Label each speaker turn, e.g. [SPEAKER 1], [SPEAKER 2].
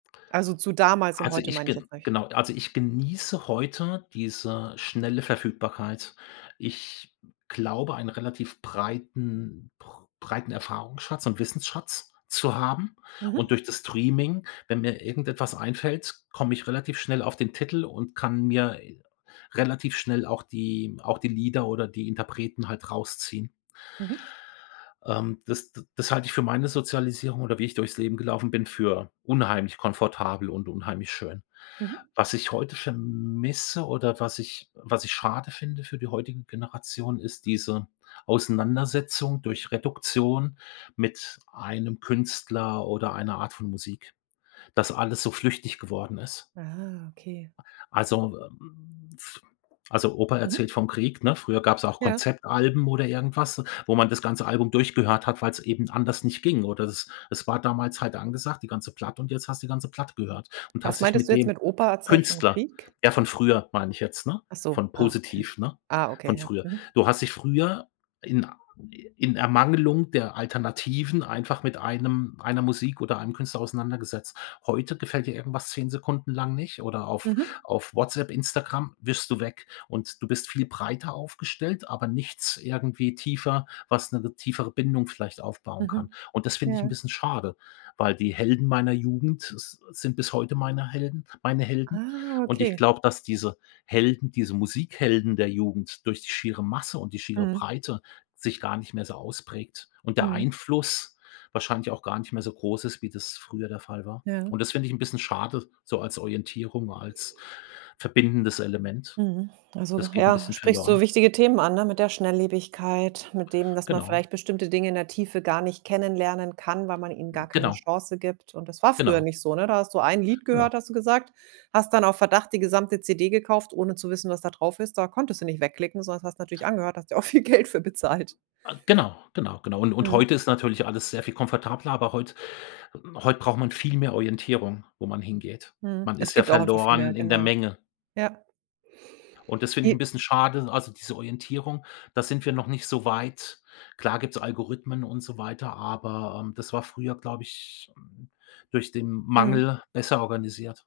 [SPEAKER 1] Also zu damals und
[SPEAKER 2] Also
[SPEAKER 1] heute
[SPEAKER 2] ich
[SPEAKER 1] meine ich
[SPEAKER 2] gen
[SPEAKER 1] jetzt nicht.
[SPEAKER 2] genau also ich genieße heute diese schnelle Verfügbarkeit. Ich glaube, ein relativ breiten br breiten Erfahrungsschatz und Wissensschatz zu haben und
[SPEAKER 1] Mhm.
[SPEAKER 2] durch das Streaming, wenn mir irgendetwas einfällt, komme ich relativ schnell auf den Titel und kann mir relativ schnell auch die auch die Lieder oder die Interpreten halt rausziehen.
[SPEAKER 1] Mhm.
[SPEAKER 2] Ähm, das d das halte ich für meine Sozialisierung oder wie ich durchs Leben gelaufen bin, für unheimlich komfortabel und unheimlich schön.
[SPEAKER 1] Mhm.
[SPEAKER 2] Was ich heute vermisse oder was ich was ich schade finde für die heutigen Generationen, ist diese Auseinandersetzung durch Reduktion mit einem Künstler oder einer Art von Musik, dass alles so flüchtig geworden ist.
[SPEAKER 1] Ah, okay.
[SPEAKER 2] A also, ähm, f also, Opa
[SPEAKER 1] Mhm.
[SPEAKER 2] erzählt vom Krieg, ne? Früher gab's auch
[SPEAKER 1] Ja.
[SPEAKER 2] Konzeptalben oder irgendwas, wo man das ganze Album durchgehört hat, weil's eben anders nicht ging. Oder es es war damals halt angesagt, die ganze Platte und jetzt hast du die ganze Platte gehört und
[SPEAKER 1] Was
[SPEAKER 2] hast dich
[SPEAKER 1] meintest
[SPEAKER 2] mit
[SPEAKER 1] du jetzt
[SPEAKER 2] dem
[SPEAKER 1] mit Opa, erzähl vom
[SPEAKER 2] Künstler
[SPEAKER 1] Krieg?
[SPEAKER 2] ja von früher, meine ich jetzt, ne?
[SPEAKER 1] Ach so,
[SPEAKER 2] Von
[SPEAKER 1] ah okay.
[SPEAKER 2] positiv, ne?
[SPEAKER 1] Ah okay,
[SPEAKER 2] Von
[SPEAKER 1] ja,
[SPEAKER 2] früher.
[SPEAKER 1] mhm.
[SPEAKER 2] Du hast dich früher in a in Ermangelung der Alternativen einfach mit einem einer Musik oder einem Künstler auseinandergesetzt. Heute gefällt dir irgendwas 10 Sekunden lang nicht oder auf
[SPEAKER 1] Mhm.
[SPEAKER 2] auf Whatsapp, Instagram, wischst du weg und du bist viel breiter aufgestellt, aber nichts irgendwie tiefer, was 'ne ge tiefere Bindung vielleicht aufbauen kann
[SPEAKER 1] Mhm,
[SPEAKER 2] und das finde ich 'n
[SPEAKER 1] ja.
[SPEAKER 2] bisschen schade, weil die Helden meiner Jugend s sind bis heute meine Helden meine Helden
[SPEAKER 1] Ah,
[SPEAKER 2] und ich
[SPEAKER 1] okay.
[SPEAKER 2] glaube, dass diese Helden, diese Musikhelden der Jugend durch die schiere Masse und die schiere
[SPEAKER 1] Mhm.
[SPEAKER 2] Breite sich gar nicht mehr so ausprägt und der
[SPEAKER 1] Mhm.
[SPEAKER 2] Einfluss wahrscheinlich auch gar nicht mehr so groß ist, wie das früher der Fall war
[SPEAKER 1] Ja.
[SPEAKER 2] und das finde ich 'n bisschen schade, so als Orientierung, als verbindendes Element.
[SPEAKER 1] Mhm, also
[SPEAKER 2] Das geht 'n
[SPEAKER 1] ja.
[SPEAKER 2] bisschen
[SPEAKER 1] Sprichst so
[SPEAKER 2] verloren.
[SPEAKER 1] wichtige Themen an, ne, mit der Schnelllebigkeit, mit dem, dass man
[SPEAKER 2] Genau.
[SPEAKER 1] vielleicht bestimmte Dinge in der Tiefe gar nicht kennenlernen kann, weil man ihnen
[SPEAKER 2] M
[SPEAKER 1] gar keine
[SPEAKER 2] genau.
[SPEAKER 1] Chance gibt und das war früher
[SPEAKER 2] Genau.
[SPEAKER 1] nicht so, ne? Da hast du ein Lied
[SPEAKER 2] Ja.
[SPEAKER 1] gehört, hast du gesagt, hast dann auf Verdacht die gesamte CD gekauft, ohne zu wissen, was da drauf ist. Da konntest du nicht wegklicken, sondern das hast natürlich angehört, hast du auch viel Geld für bezahlt.
[SPEAKER 2] A genau. Genau. Genau, un und
[SPEAKER 1] Mhm.
[SPEAKER 2] heute ist natürlich alles sehr viel komfortabler, aber heut heut braucht man viel mehr Orientierung, wo man hingeht.
[SPEAKER 1] Mhm,
[SPEAKER 2] Man
[SPEAKER 1] es
[SPEAKER 2] ist ja
[SPEAKER 1] gibt auch einfach viel mehr,
[SPEAKER 2] verloren in der
[SPEAKER 1] genau.
[SPEAKER 2] Menge.
[SPEAKER 1] Ja.
[SPEAKER 2] Und das finde ich
[SPEAKER 1] J
[SPEAKER 2] 'n bisschen schade. Also diese Orientierung, da sind wir noch nicht so weit. Klar gibt's Algorithmen und so weiter, aber, ähm, das war früher, glaube ich, hm, durch den
[SPEAKER 1] Mhm.
[SPEAKER 2] Mangel besser organisiert.